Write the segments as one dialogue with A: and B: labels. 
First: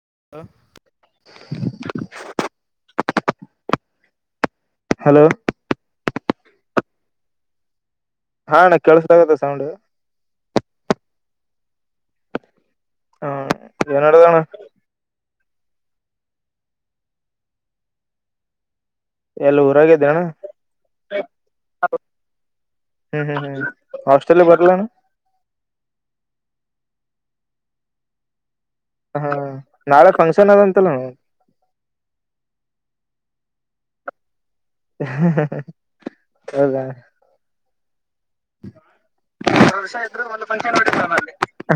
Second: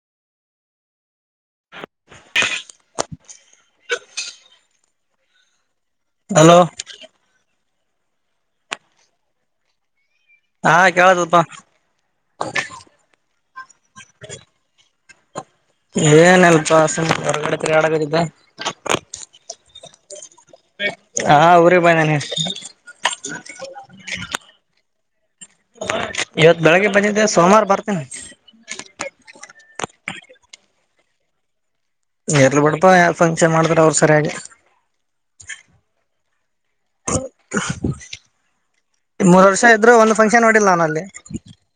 A: ಅ hello
B: hello
A: ಹಾ ಕಲಾಸತಗಹೇಥೆ sounds
B: ಹಾ ಕೇಳದಪ್ಪ
A: ಹಾ ನಡುವನ್ನ
B: ಏನ್ ಎಲ್ಪಾ ಸುಮ್ಮ ಹೊರಗಡೆ ತಿರುಗಡತಿಂನಪ್ಪ
A: ಎಲ್ಲ ಊರಾಗಿದ್ದೇಯಾ
B: ಹಾ ಊರಿಗ್ ಬಂದೇನಿ
A: ಹ್ಮ್ ಹ್ಮ್ ಹ್ಮ್ ಹಾಸ್ಟೆಲಿಗೆ ಬರಲೇನು
B: ಇವತ್ ಬೆಳಗ್ಗೆ ಬಂದಿದ್ದೆ ಸೋಮವಾರ ಬರ್ತೇನಿ
A: ಹ ನಾಳೆ ಫಂಕ್ಷನ್ ಅದಂತಲ್ಲ ಹುಂ
B: ಇರಲಿ ಬಿಡಪ್ಪಾ ಫಂಕ್ಷನ್ ಮಾಡ್ತ್ರ ಅವ್ರು ಸರಿಯಾಗಿ
A: ಹೌದಾ
B: ಮೂರ್ ವರ್ಷ ಇದ್ರರು ಒಂದು ಫಂಕ್ಷನ್ ಮಾಡಿಲ್ಲ ನಾನಲ್ಲಿ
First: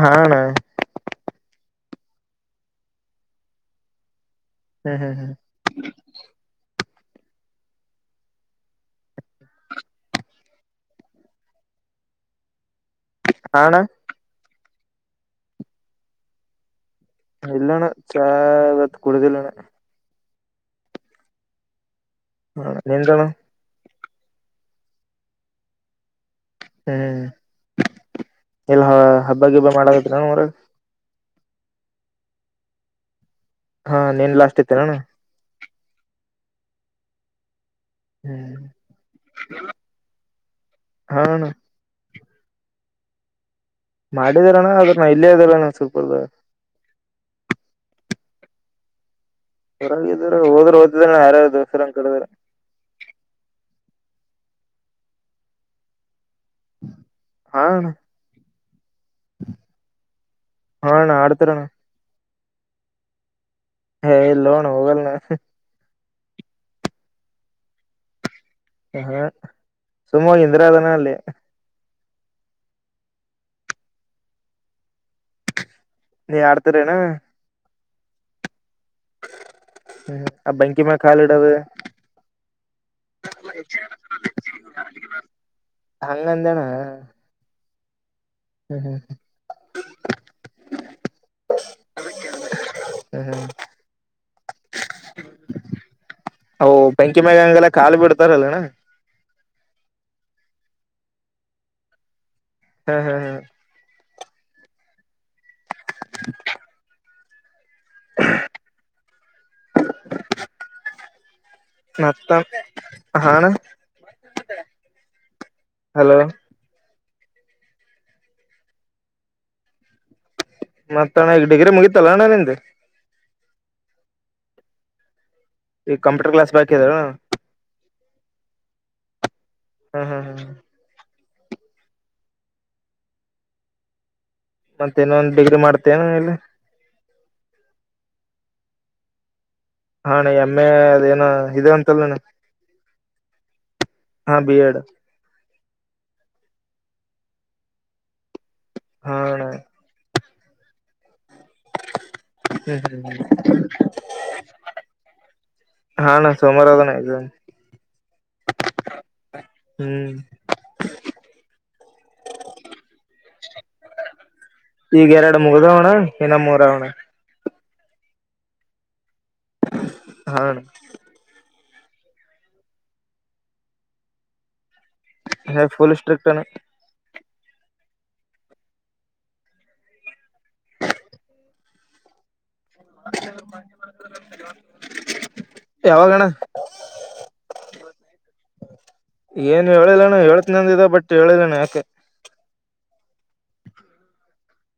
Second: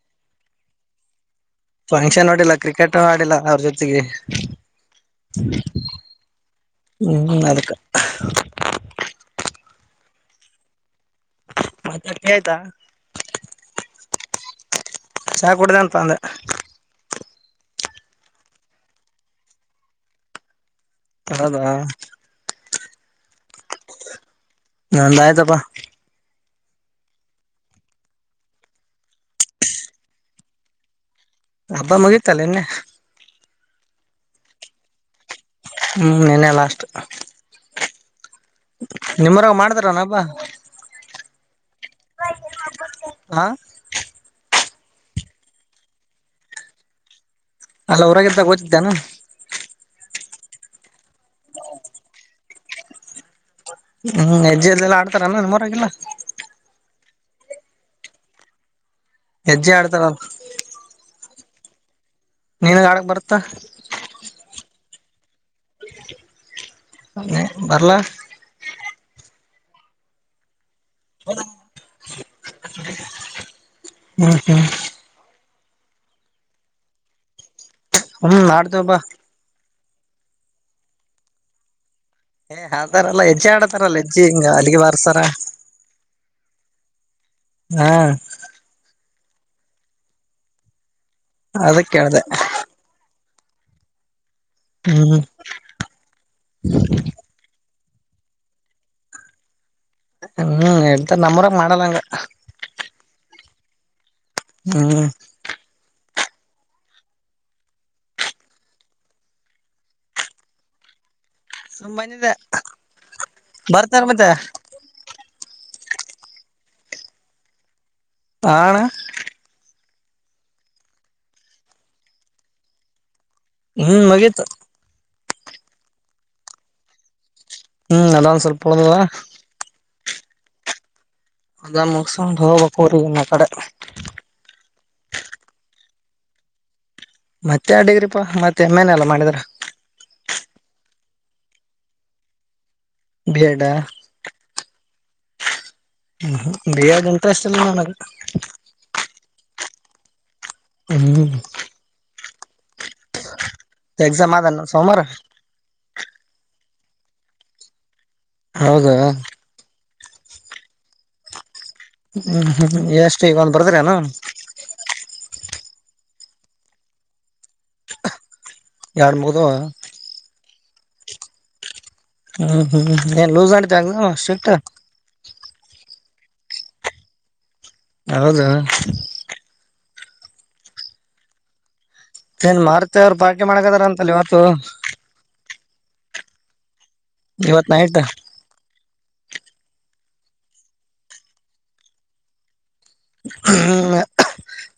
A: ಹಾ ಅಣ್ಣ
B: ಫಂಕ್ಷನ್ ನೋಡಿಲ್ಲ ಕ್ರಿಕೆಟ್ ಹಾಡಿಲ್ಲಾ ಅವ್ರ ಜೊತೆಗೆ
A: ಹ್ಮ್ ಹ್ಮ್ ಹ್ಮ್
B: ಹೂಂ ಹುಂ ಅದಕ್ಕ ಮತ್ತ ಕಥೆಯ್ತಾ
A: ಆಲಾ
B: ಚಾ ಕುಡಿದೆ ಅಂತ ಅಂದೆ
A: ಇಲ್ಲಣ್ಣ ಚಾಗತ್ ಕುಳುದಿಲ್ಲಣ್ಣ
B: ಹೌದಾ
A: ಹ ನಿಲ್ದಾಣ
B: ನಂದಾಯೆತಪ್ಪಾ
A: ಹ್ಮ್ ಎಲ್ಲ ಹಬ್ಬ ಗಿಬಾ ಹಬ್ಬ ಮಾಡಕಾತ್ರ
B: ಹಬ್ಬ ಮುಗೀತಾ ನೆನ್ನೆ
A: ಹಾ ನೆನ್ನೆ ಲಾಸ್ಟ್ ಇತ್ಯ
B: ಹುಂ ನೆನ್ನೆ ಲಾಸ್ಟ್
A: ಹ್ಮ್
B: ನಿಮ್ಮೂರಿನಾಗೆ ಮಾಡತಾರನ ಹಬ್ಬ
A: ಹಾ ಅಣ್ಣ
B: ಹಾ
A: ಮಾಡಿದಾರಣ್ಣ ಅದಕ್ಕೆ ನಾನ್ ಇಲ್ಲೇ ಇದರಾಣ್ಣ ಸೂಪರ್ ರಾ
B: ಅಲ್ಲ ಹೊರಗಿದಾಗ ಓತಿದ್ದಾನು
A: ಹೊರಾಗಿದ್ರ ಹೋದ್ರೆ ಓದತಿದ ಯಾರ ದಸರ ಅಂತ ಹೇಳದೆ
B: ಹುಂ ಹೆಜ್ಜೆಲ್ಲೆಲ್ಲಾ ಆಕ್ತರ ಆಮೇಲೆ ನಮ್ಮೂರಲ್ಲಿ ಇಲ್ಲ
A: ಹ
B: ಹೆಜ್ಜಿ ಆಡ್ತರ
A: ಹಾ ಅಣ್ಣ ಆಡ್ತಾರಣ್ಣ
B: ನಿನಿಗ ಆಡಕ್ ಬರತ್ತ
A: ಹೇ ಇಲ್ಲೋ ಅಣ್ಣ ಹೋಗಲ್ ನಾ
B: ಮ ಬರ್ಲ
A: ಹ ಸುಮ್ಮೋಗ ನಿಂದ್ರದ ಅಣ ಅಲ್ಲಿ
B: ಮತ
A: ನೀ ಆಡ್ತೀರೇನ
B: ಹ್ಮ್ ನಾಡ್ತ ಬಾ
A: ಹ್ಮ್ ಆ ಬೆಂಕಿಮ್ಯಾಲ ಹಾಲಿಡದು
B: ಏ ಹಾತರಲ್ಲಾ ಹೆಜ್ಜಿ ಆಡತಾರಲ್ಲ ಹೆಜ್ಜಿ ಹಿಂಗ ಹಲ್ಲಿಗಿ ಬಾರಸರ
A: ಹಂಗಂದೇಣ
B: ಹಾ
A: [unintelligible]
B: ಅದ ಕೇಳ್ದೆ
A: ಓ ಬೆಂಕಿಮ್ಯಾಲಂಗಲ ಕಾಲೀ ಬಿಡ್ತಾರಲ್ಲಣ್ಣ
B: ಹ್ಮ್ ಹೇಳ್ತ ನಮ್ಮುರಾಗ ಮಾಡಲ್ಲಂಗ
A: ಹ್ಮ್ ಹ್ಮ್ ಹ್ಮ್
B: ಹ್ಮ್
A: [unintelligible] [unintelligible]
B: ಸುಮ್
A: ಮತ್ತ
B: ಬಂದಿದ್ದೆ
A: ಹಾಣ
B: ಬರ್ತಾರ ಮತ್ತೆ
A: ಹಲೋ
B: ಹಾ ಅಣ್ಣ
A: ಮತ್ತ ಅಣ್ಣ ಇಲ್ ಡಿಗ್ರಿ ಮುಗಿತಲ್ಲ ಅಣ್ಣ ನಿಂದ
B: ಹ್ಮ್ ಮುಗಿತು
A: ಈ ಕಂಪ್ಯೂಟರ್ ಕ್ಲಾಸ್ ಬಾಕಿ ಅ
B: ಹ್ಮ್ ಅದ ಒನ್ ಸ್ವಲ್ಪ ಉಳದದ
A: ಹ್ಮ್ ಹ್ಮ್ ಹ್ಮ್ ಹ್ಮ್
B: ಅದೊದು ಮುಸಕೊಂಡು [unintelligible] ಆ ಕಡೆ
A: ಮತ್ತ ಇನ್ನ ಒಂದು ಡಿಗ್ರಿ ಮಾಡ್ತೇನು ಇಲ್ಲಿ
B: ಮತ್ತೆ ಆ ಡಿಗ್ರಿ ಪಾ ಮತ್ತೆ ಎಮ್ ಎನ್ ಎಲ್ಲ ಮಾಡಿದ್ರ
A: ಹಾಾನ ಎಮ್ಮೆ ಅದ ಏನ ಇ ಅಂತಲ್ಲ ನಣ
B: ಬಿ ಎಡ್
A: ಹಾ ಬಿ ಎಡ್
B: ಹ್ಮ ಬಿ ಇಂಟ್ರೆಸ್ಟ್ ಅಲ್ಲ ನನಗೆ
A: ಹಾ
B: ಹದು
A: ಹ್ಮ ಹ್ಮ್
B: ಎಕ್ಸಾಮ್ ಆದನ
A: ಹ್ಮ
B: ಸೋಮವಾರ
A: ಹಾ ನ ಸೋಮಾರದನಮ
B: ಹೌದಾ
A: ಹ್ಮ್
B: ಹ್ಮ್ ಹ್ಮ್ ಎಷ್ಟ ಇವಾಗ್ ಬರದ್ರೆನು
A: ಈಗ ಎರಡ ಮುಗ್ದವಣ ಇನ್ನ ಮೂರವಣ
B: ಎಡ ಮುಗ್ದವ
A: ಹಾ ಅಣ್ಣ
B: ಹ್ಮ್ ಹ್ಮ್ ಹ್ಮ್ ಏನ್ ಲೂಸ್ ನಡೀತದ ಏನ್ ಸ್ಟ್ರಿಕ್ಟ್
A: ಹೇ ಫುಲ್ ಸ್ಟ್ರಿಕ್ಟ್ ಏನ್
B: ಹೌದು ಏನ್ ಮಾರ್ತರ ಪಾಕಿ ಮಾಡಕತಾರ ಅಂತಲ್ಲ ಇವತ್ತು
A: ಯಾವಾಗಣ್ಣ
B: ಇವತ್ ನೈಟ್
A: ಏನು ಹೇಳಿಲ್ಲಣ ಹೇಳ್ತ್ನಂದಿದೆ ಬಟ್ ಹೇಳಿಲ್ಲಣ ಯಾಕೆ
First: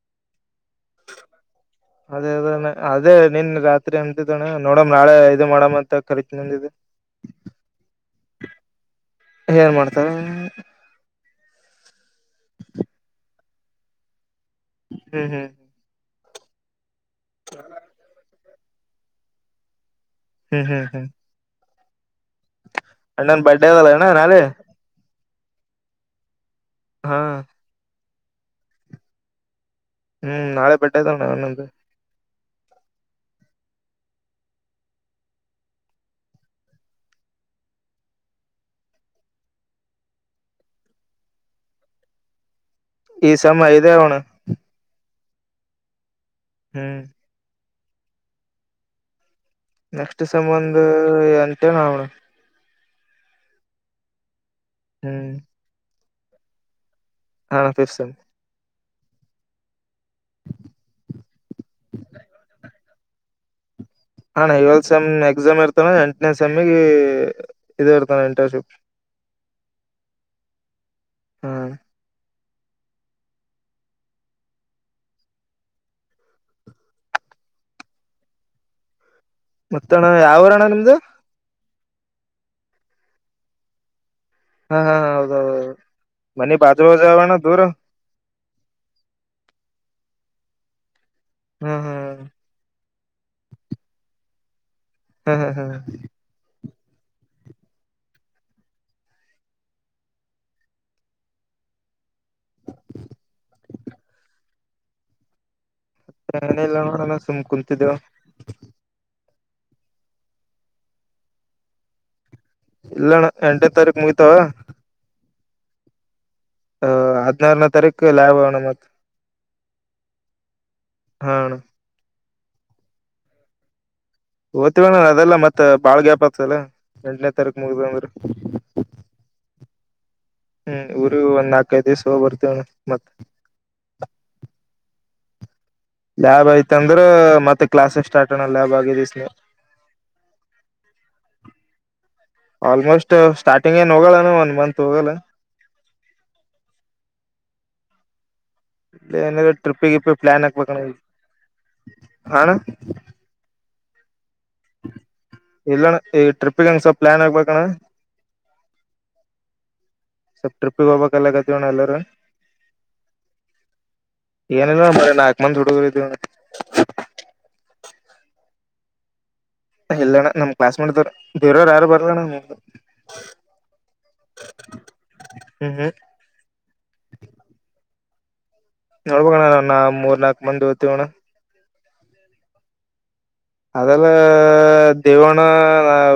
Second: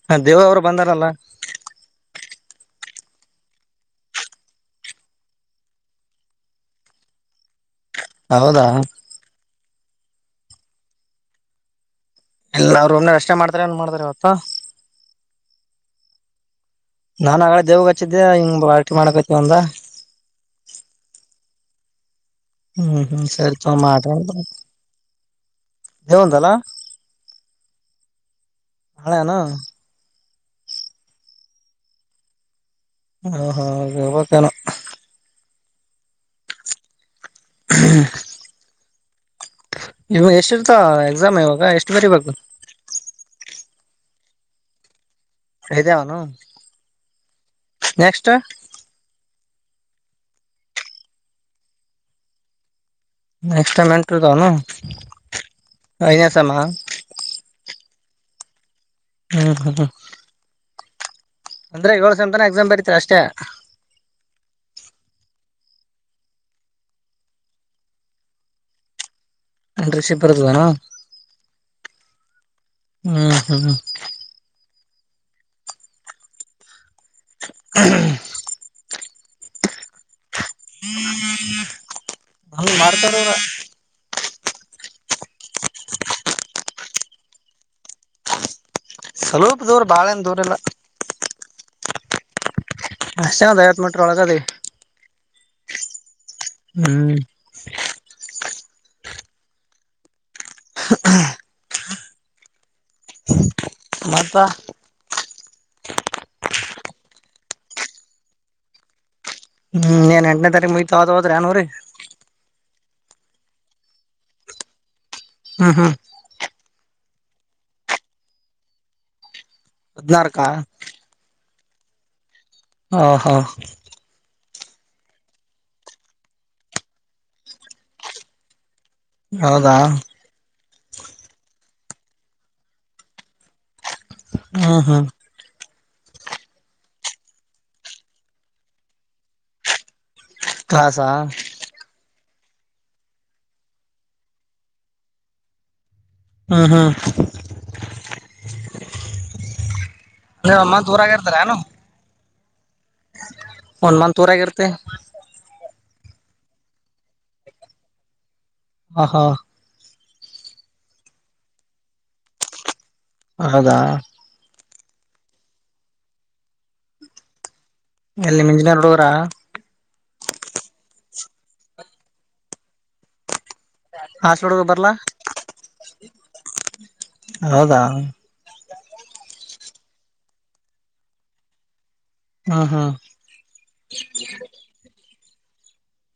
B: ಹ್ಮ ದೇವ ಅವರು ಬಂದಾರಲ್ಲ
A: ಅದೇ ಅ ಅದೇ ನಿನ್ ರಾತ್ರಿ ಎ್ದದ್ದಣ್ಣ ನೋಡಮ ನಾಳೆ ಇದು ಮಾಡಮ್ ಅಂತ ಕರಿತು ನಂದೆ
B: ಹೌದಾ
A: ಏನ್ ಮಾಡ್ತಾರ
B: ಎಲ್ಲರು ಒ್ನೆ ರಷ್ಟೆ ಮಾಡ್ತಾರೆ ಏನ್ ಮಾಡ್ತಾರೆ ಇವತ್ತು
A: ಹ್ಮ್ ಹ್ಮ್ ಹ್ಮ್
B: ನಾನ್ ಆಗ ದೇವ್ಗ್ ಹಚ್ಚಿದ್ದೆ ಹಿಂಗ್ ಬಾರಟಿ ಮಾಡಕತವಂದ
A: ಹ್ಮ್ ಹ್ಮ್ ಹ್ಮ್
B: ಹ್ಮ್ ಹ್ಮ್
A: ಅಣ್ಣನ್
B: ಸರಿ
A: ಬರ್ಡೇ
B: ತೊ
A: ಅದಲ್ಲ
B: ಮಾ
A: ಅಣ್ಣ ನಾಳೆ
B: ದೇಂತಲ್ಲಾ
A: ಹಾ
B: ಹಳೆನ
A: ಹ್ಮ್ ನಾಳೆ ಬಟ್ಟೆತಣನ್ನ್
B: ಹ ಹಾ ಬಕಾನ ಹ ಇವ ಎಷ್ಟ ಇರ್ತ ಎಕ್ಸಾಮ್ ಇವಾಗ ಎಷ್ಟು ಬರಿ ಬು
A: ಈ ಸಮಯ ಇದೆ ಅವನು
B: ಇದ ಅವನು
A: ಹ್ಮ್
B: ನೆಕ್ಸ್
A: ನೆಕ್ಸ್ಟ್ ಸಂಂದ ಎಂತ ನ್ರ [inaudible]
B: ಎಕ್ಸ್ಟ್ರಾ ಮೆಂಟರುತಾವನು
A: ಹ್ಮ್
B: ನಸಾಮ
A: ಹಾ ರ್ಸ
B: ಹ್ಮ್ ಹ್ಮ ಅಂದ್ರೆ ಏಳು ಸೆಂ ತನ ಎಕ್ಸಾಮ್ ಬರೀತರಿ ಅಷ್ಟೇ
A: ಹಣ ಲ್ ಸೆಮ್ ಎಕ್ಸಾಮ್ ಇರ್ತಾನ ಎಂಟನೇ ಸೆಮ ಇ ಇರ್ತಾನೆ ಇಂಟರ್ನ್ಶಿಪ್
B: ಅಂಡ್ರಷಿಪ್ ಬರ್ದವಾನ
A: ಹ್ಮ್
B: ಹ್ಮ್ ಹ್ಮ್ ಹ್ಮ
A: ಮತ್ತ ಅಣ್ಣ ಯಾವರ ಅಣ್ಣ ನಿಮ್ದು
B: ಹ ಬಾರತನ
A: ಹಾ ಹಾ ಹೌದೌದುೌ ಮನಿ ಬಾಜು ಜಾವಣ ದೂರ
B: ಸ್ವಲ್ಪ ದೂರ ಬಾಳಏನ್ ದೂರಲ್ಲ
A: ಹ್ಮ ಹಾ
B: ಹ ಚದಐವತ್ ಮಂಟ್ರ ಒಳಗದ
A: ಹ್ಮ್ ಹ್ಮ್ ಹ್ಮ
B: ಹ್ಮ್ ಹಾ ಮದ
A: ಮತ್ತೆ ಏನಲ್ಲ ನೋಡಲ್ಲ ಸುಮ್ಮ್ ಕುಂತಿದ್ದೇವು
B: ಹ್ಮ್ ಏನ್ ಎಂಟನೇ ತಾರೀಕು ಮುಯ್ತ ಹದ ಹೋದ್ರಿ ಏನೂರಿ
A: ಇಲ್ಲಣ್ಣ ಎಂಟೇ ತಾರೀಕ ಮುಗತಾವ
B: ಹ್ಮ್ ಹ್ಮ್
A: ಅ ಅನರ ನ ತಾರಕ ಕ ಲಾವಾವನ ಮತ
B: ಅಲ್ಲಾರಕ್ಕಾ ಹ ಹಾ
A: ಓದ್ತಿವ ನನ್ ಅದೆಲ್ಲ ಮತ್ತತ್ ಬಾಳ್ ಗ್ಯಾಪ್ ಆಗ್ತಲ್ಲ ಎಂಟನೇ ತಾರೀಕ ಮುಗ್ದ ಅಂದ್ರ
B: ಹೌದಾ
A: ಹ್ಮ್ ಊರಿ ಒಂದ್ ನಾಲ್ಕದು ದಿವ್ಸ ಹೋಗ ಬರ್ತೇವಣ ಮತ್ತತ್
B: ಹಾ ಹಾ
A: ಲ್ಯಾಬ್ ಐ್ತಂದ್ರ ಮತ್ತೆ ಕ್ಲಾಸ್ ಸ್ಟಾರ್ಟ್ ಅಣ್ಣ ಲ್ಯಾಬ್ ಆಗಿದ ಸ್ ನೀ
B: ಪಾಸ್ಹ್
A: ಆಲ್ಮೋಸ್ಟ್ ಸ್ಟಾರ್ಟಿಂಗ್ ಏನ್ ಹೋಗಲ್ಲಾನ ಒಂದ ಮಂತ್ ಹೋಗಲ್ಲ
B: ಹ್ಮ ಹ್ಮ್
A: ಇನ ಟ್ರಿಪ್ಪಿಗೆ ಪ್ಲಾನ್
B: ನೀವ್
A: ಹಾಕ್ಬೇಕ
B: ಒಂದ್ ಮಂತ್
A: ಅಣ್ಣ
B: ಊರಾಗ ಇರ್ತಾರ ಏನು
A: ಹಣ್ಣ
B: ಒನ್ ಮಂತ್ ಊರಾಗ ಇರತ್ತಿ
A: ಇಲ್ಲಣ್ಣ ಈ ಟ್ರಿಪ್ಪಿಗೆ ಹಂಗ್ಸ ಪ್ಲಾನ್ ಆಗ್ಬೇಕಣ್ಣ
B: ಹಾ ಹಾ
A: ಸಲ್ ಟ್ರಿಪ್ಪಿಗೆ ಹೋಗಬೇಕಕ್ಲ್ಲ ಕತಿವಣ ಎಲ್ಲರ
B: ಹೌದಾ
A: ಏನಿಲ್ಲ ಬಾರೆ ಒಂದ್ ನಾಕ್ ಮಂದಿ ಹುಡುಗುರ್ ಇದೀವಿಣ್ಣ
B: ಎಲ್ಲಿ ನಿಮ್ಮ್ ಇಂಜಿನಿಯರ್ ಹಡುಗುರ
A: ಇಲ್ಲಣ್ಣ ನಮ್ ಕ್ಲಾಸ್ ಮೆಟ್ವರು ಬೇವರವರು ಯಾರು ಬರ್ಲಣ್ಣ
B: ಹಾಸ್ಪಟ್ ಬರ್ಲಾ
A: ಹ್ಮ್
B: ಹೌದಾ
A: ನೋಡ್ಬಣ್ಣ ನ ಮೂರ್ ನಾಲ್ಕ್ ಮಂದಿ ಒಯ್ತಿವಿನ್ನ
B: ಹಾ ಹಾ
A: ಅದೆಲ್ಲ ದೇವಣ್ಣ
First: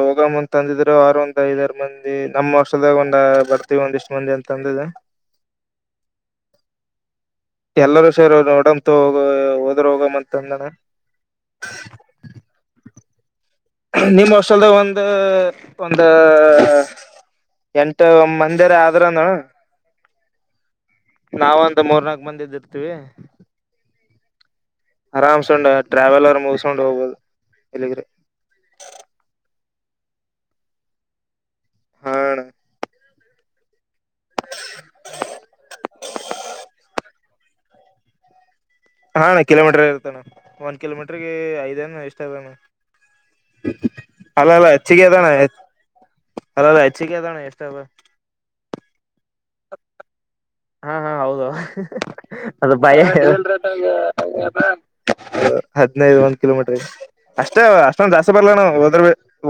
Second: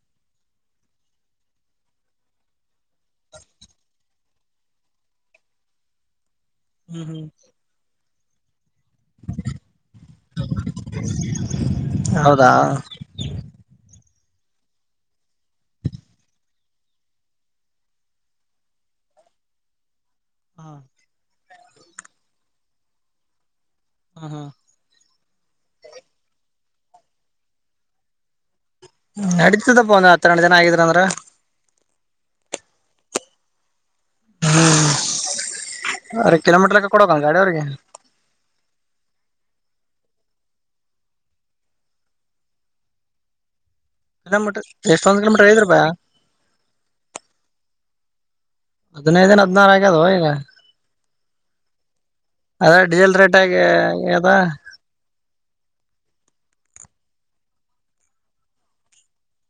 A: ಹೋಗಮ್ಮಂತ ಅಂದಿದ್ರು ಆರ ಒಂದ್ ಐದಾರು ಮಂದಿ ನಮ್ಮ್ ವರ್ಷದಾಗ ಒಂದ್ ಬರ್ತೀವಿ ಅಂದಿದ್ರು ಇಷ್ಟು ಮಂದಿ ಅಂತ ಅಂದ್ರಿದೆ
B: ಹ್ಮ್ ಹ್ಮ್
A: ಎಲ್ಲರೂ ಸರ್ ನೋಡಂತ ಹೋಗ ಹೋದರು ಹೋಗಮ್ಮಂತ ಅಂದಣ
B: ಹೌದಾ
A: ನಿಮ್ ಹಾಸ್ಟೆಲ್ ಒಂದು ಒಂದ ಎಂಟ ಮಂದಿರ ಆದ್ರನು
B: ಹಾ
A: ನಾವ ಒಂದು ಮೂರ್ನಾಕ ಮಂದಿ ಇದ್ದಿ ಇರ್ತೀವಿ
B: ಹಾ ಹಾ
A: ಆರಂಸೊಂದ್ ಟ್ರಾವೆಲ್ಲೆರ್ ಅವರ್ ಮುಗಿಸಸ್ಕೊಂಡ್ ಹೋಗ್ಬೋದು ಎಲ್ಲಿಗ್ರೆ
B: ನಡಿತತದಪ್ಪ ಒಂದ ಹತ್ತರಡು ಜನ ಆಗಿದ್ರ ಅಂದ್ರ
A: ಹಾ ಅಣ್ಣ
B: ಹ್ಮ್ ಹಾ ಕಿಲೋಟರಲೆಕ್ಕ ಕೊಡಕಣ ಗಾಡಿಯ ಅವ್ರಿಗೆ
A: ಹಾ ಅಣ್ಣ ಕಿಲೋಮೀಟರ್ ಇರ್ತೇಣ್ಣ ಒಂದ್ ಕಿಲೋಮೀಟರ್ಗೆ ಐದೇನು ಎಷ್ಟಣ
B: ಕಿಲೋಮೀಟರ್
A: ಅಲ್ಲಲ್ಲ ಹೆಚ್ಚಿಗೆ
B: ಎಷ್ಟೊಂದ್
A: ಅದಾನ
B: ಕಿಲೋಮೀಟರ್ ಐದ್ರೂಪ
A: ಅಲ್ಲಲ್ಲ ಹೆಚ್ಚಿಗೆ ಅದಣ ಎಷ್ಟಲ್ಲ
B: ಹದಿನೈದಿನ ಹದಿನಾರು ಆಗ್ಯ ಅದ ಈಗ
A: ಹಾ ಹಾ ಹೌದು
B: ಅದ
A: ಅದು ಭಯ
B: ಡೀಸೆಲ್ ರೇಟ್ ಆಗಿ ಅದ
A: ಹದಿನೈದು ಒಂದು ಕಿಲೋಮೀಟರ್ಗೆ ಅಷ್ಟೇ ಅಷ್ಟೊಂದ್ ಜಾಸ್ತಿ ಬರ್ಲ ನ ಹೋದ್ರ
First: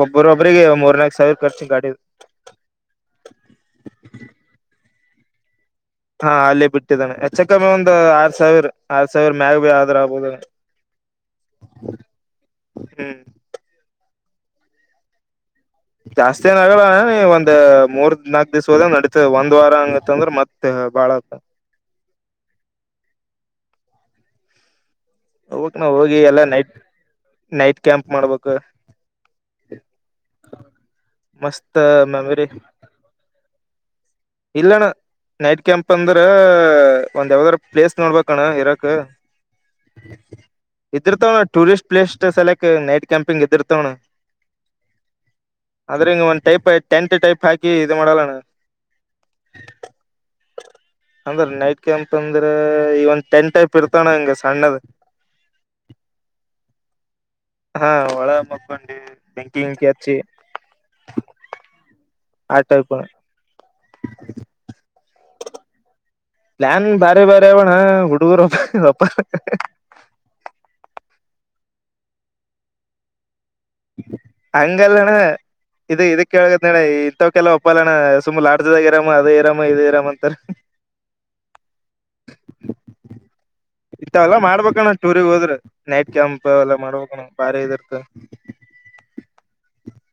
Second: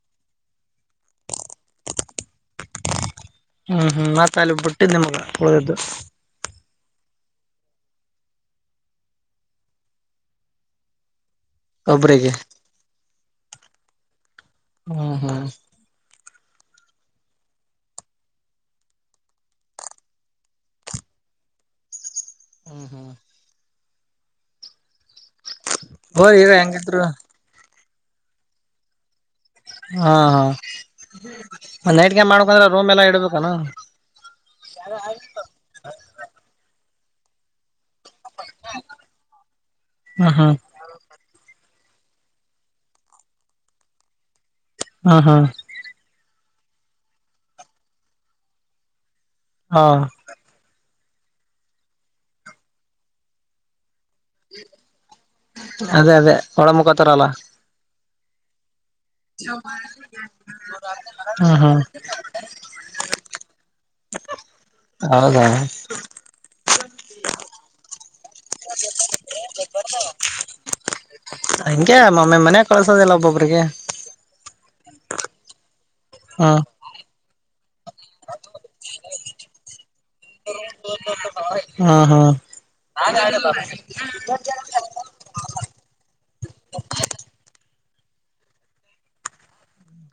A: ಒಬ್ಬ್ರೊಬ್ರಿಗೆ ಮೂರನಾಲ್ಕ್ ಸಾವಿರ ಖರ್ಚ ಗಾಡಿ [inaudible]
B: ಒಳ್ಳೇದು
A: ಹಾ ಅಲ್ಲೇ ಬಿಟ್ಟಿದ್ದಾನೆ ಹೆಚ್ಚಕಮ್ಮಿ ಒಂದು ಆರ್ ಸಾವಿರ ಆರ್ ಸಾವಿರ ಮ್ಯಾಗನೇ ಆದ್ರ ಆಗ್ಬಹುದು [inaudible]
B: ಒಬ್ರರಿಗೆ -ಹ್ಮ ಹ್ಮ್
A: ಜಾಸ್ತಿ ಏನ ಆಗಲ್ಲ ಒಂದ್ ಮೂರ್ ನಾಕ್ ದಿವ್ ಹೋದ ನಡಿತತದ ಒಂದ್ ವಾರ ಅಂಗಂತಂದ್ರ ಮತ್ತತ್ ಬಾಳ [inaudible]
B: ಹ್ಮ
A: ಹೋಗಕ್ ನಾ ಹೋಗಿ
B: ಹೋರಿ
A: ಎಲ್ಲಾ
B: ಈಗ
A: ನೈಟ್
B: ಹೆಂಗಿದ್ರು
A: ನೈಟ್ ಕ್ಯಾಂಪ್ ಮಾಡ್ಬೇಕು
B: ಹಾ
A: ಮಸ್ತ್
B: ಹಾ ನೈಟ್ಗೆ ಕ್ಯಾಂಪ್ ಮಾಡ್ಕಂದ್ರೆ ರೂಮ್ ಎಲ್ಲಾ ಇಡ್ಬೇಕಾನ
A: ಇಲ್ಲಣ್ಣ ನೈಟ್ ಕ್ಯಾಂಪ್ ಅಂದ್ರ ಒಂದ್ ಯಾವ್ದಾರ ಪ್ಲೇಸ್ ನೋಡ್ಬೇಕಣ್ಣ ಇರಕ್
B: ಹ್ಮ್ ಹ್ಮ್
A: ಇದ್ರತ tourist places select night camping ಇದ್ದಿರ್ತವಣ
B: ಹಾ ಹಾ
A: ಟೈಪ್ ಟೆಂಟ್ ಟೈಪ್ ಹಾಕಿ ಇದು ಮಾಡಲ್ಲಣ್ಣ
B: ಹಾ
A: ಅಂದ್ರ ನೈಟ್ ಕ್ಯಾಂಪ್ ಅಂದ್ರೆ ಈ ಒಂದ್ ಟೆಂಟ್ ಟೈಪ್ ಇರ್ತ
B: ಅದೇ ಅದೇ ಒಳ ಮುಖಾ ತರಲ್ಲ
A: ಹಾ ಒೆ ಮ
B: ಹಾ ಹಾ
A: ಆ ಟೈಪ್
B: ಹೌದಾ
A: ನ್ ಬಾರೆ ಬಾರೆ ಅವಣ ಹುಡುಗರು ಸೊಪ್ಪ
B: ನಿಂಗೆ ಮಮ್ಮೆ ಮನ ಕಳಸೋದೆಲ್ಲ ಹಬ್ಬ
A: ಹಂಗಲ್ಲಣ್ಣ ಇದ
B: ಹ್ಮ್
A: ಕೇಳಗದನಣ ಇಂಥ ಕೆಲವ ಬಾಲಣ ಸುಂಬ ಲಾಡ್ಜದಾಗ ಇರಾಮ ಅದೇ ಇರಾಮ ಇದೇ ಇರಾಮ ಅಂತಾರ
B: ಹ್ಮ್ ಹ್ಮ್
A: ಎಂತಾವೆಲ್ಲ ಮಾಡ್ಬೇಕಣ್ಣ ಟೂರಿಗೆಗ್ ಹೋದ್ರ ನೈಟ್ ಕೆಂಪು ಎಲ್ಲ ಮಾಡ್ಬೇಕಣ್ಣ ಬಾರಿ ಇರುತ್ತೆ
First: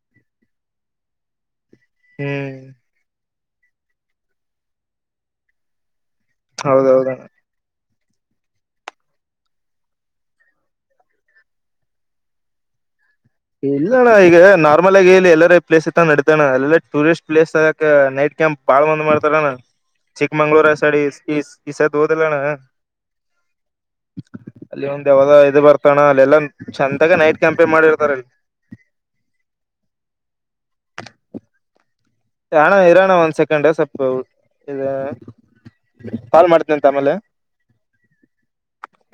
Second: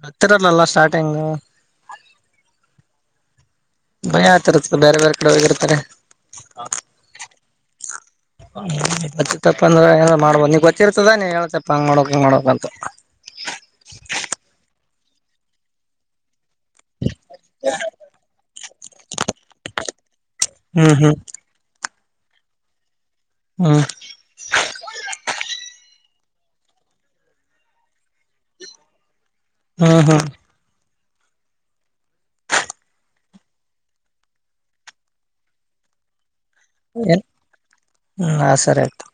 B: ಹತ್ತಿರಲ್ಲಲ್ಲ ಸ್ಟಾರ್ಟಿಂಗ್
A: ಹ್ಮ್
B: ಮಯ ಆತ ಇತ್ತ ಬೇರೆ ಬೇರೆ ಕಡೆ ಹೋಗಿರ್ತಾರೆ
A: ಹೌದೌದ
B: ತಪ್ಪಂದ್ರ ಮಾಡ್ಬೋದು ನೀಗೊತ್ತಿರ್ತದಾನ ಹೇಳ್ತಪ್ಪ ಹಂಗ ಮಾಡಕ ಹಂಗ ಮಾಡಕ್ಂತ
A: ಇಲ್ಲ ಅಣ್ಣ ಈಗ ನಾರ್ಮಲ್ ಆಗಿ ಇಲ್ಲಿ ಎಲ್ಲಾರ ಪ್ಲೇಸ್ ಇತ್ತ ನಡತಣ್ಣ ಎಲ್ಲ ಟೂರಿಸ್ಟ್ ಪ್ಲೇಸ್ ತದಕ ನೈಟ್ ಕ್ಯಾಂಪ್ ಬಾಳ್ ಒಂದ್ ಮಾಡ್ತಾರ ಚಿಕ್ಕಮಂಗ್ಳೂರ್ ಸೈ
B: ಹ್ಮ್ ಹ್ಮ್
A: ಈ ಸ ನೋದಿಲ್ಲಣ್ಣ
B: ಹ್ಮ್
A: ಅಲ್ಲಿ ಒಂದ ಯಾವದ ಇದು ಬರ್ತಾನ ಇಲ್ಲ ಚಂದಾಗ ನೈಟ್ ಕ್ಯಾಂಪಿಂಗ್ ಮಾಡಿರ್ತಾರೆಲ್ಲಿ
B: ಹ್ಮ್ ಹ್ಮ್
A: ಹಣ ಇರೋಣ ಒಂದ್ ಸೆಕೆಂಡ್ ಸ್ವಲ್ಪ ಪಾಲ್ ಮಾಡತ
B: ಏನ್ ಹ್ಮ ಆ ಸರಿ ಆಯ್ತು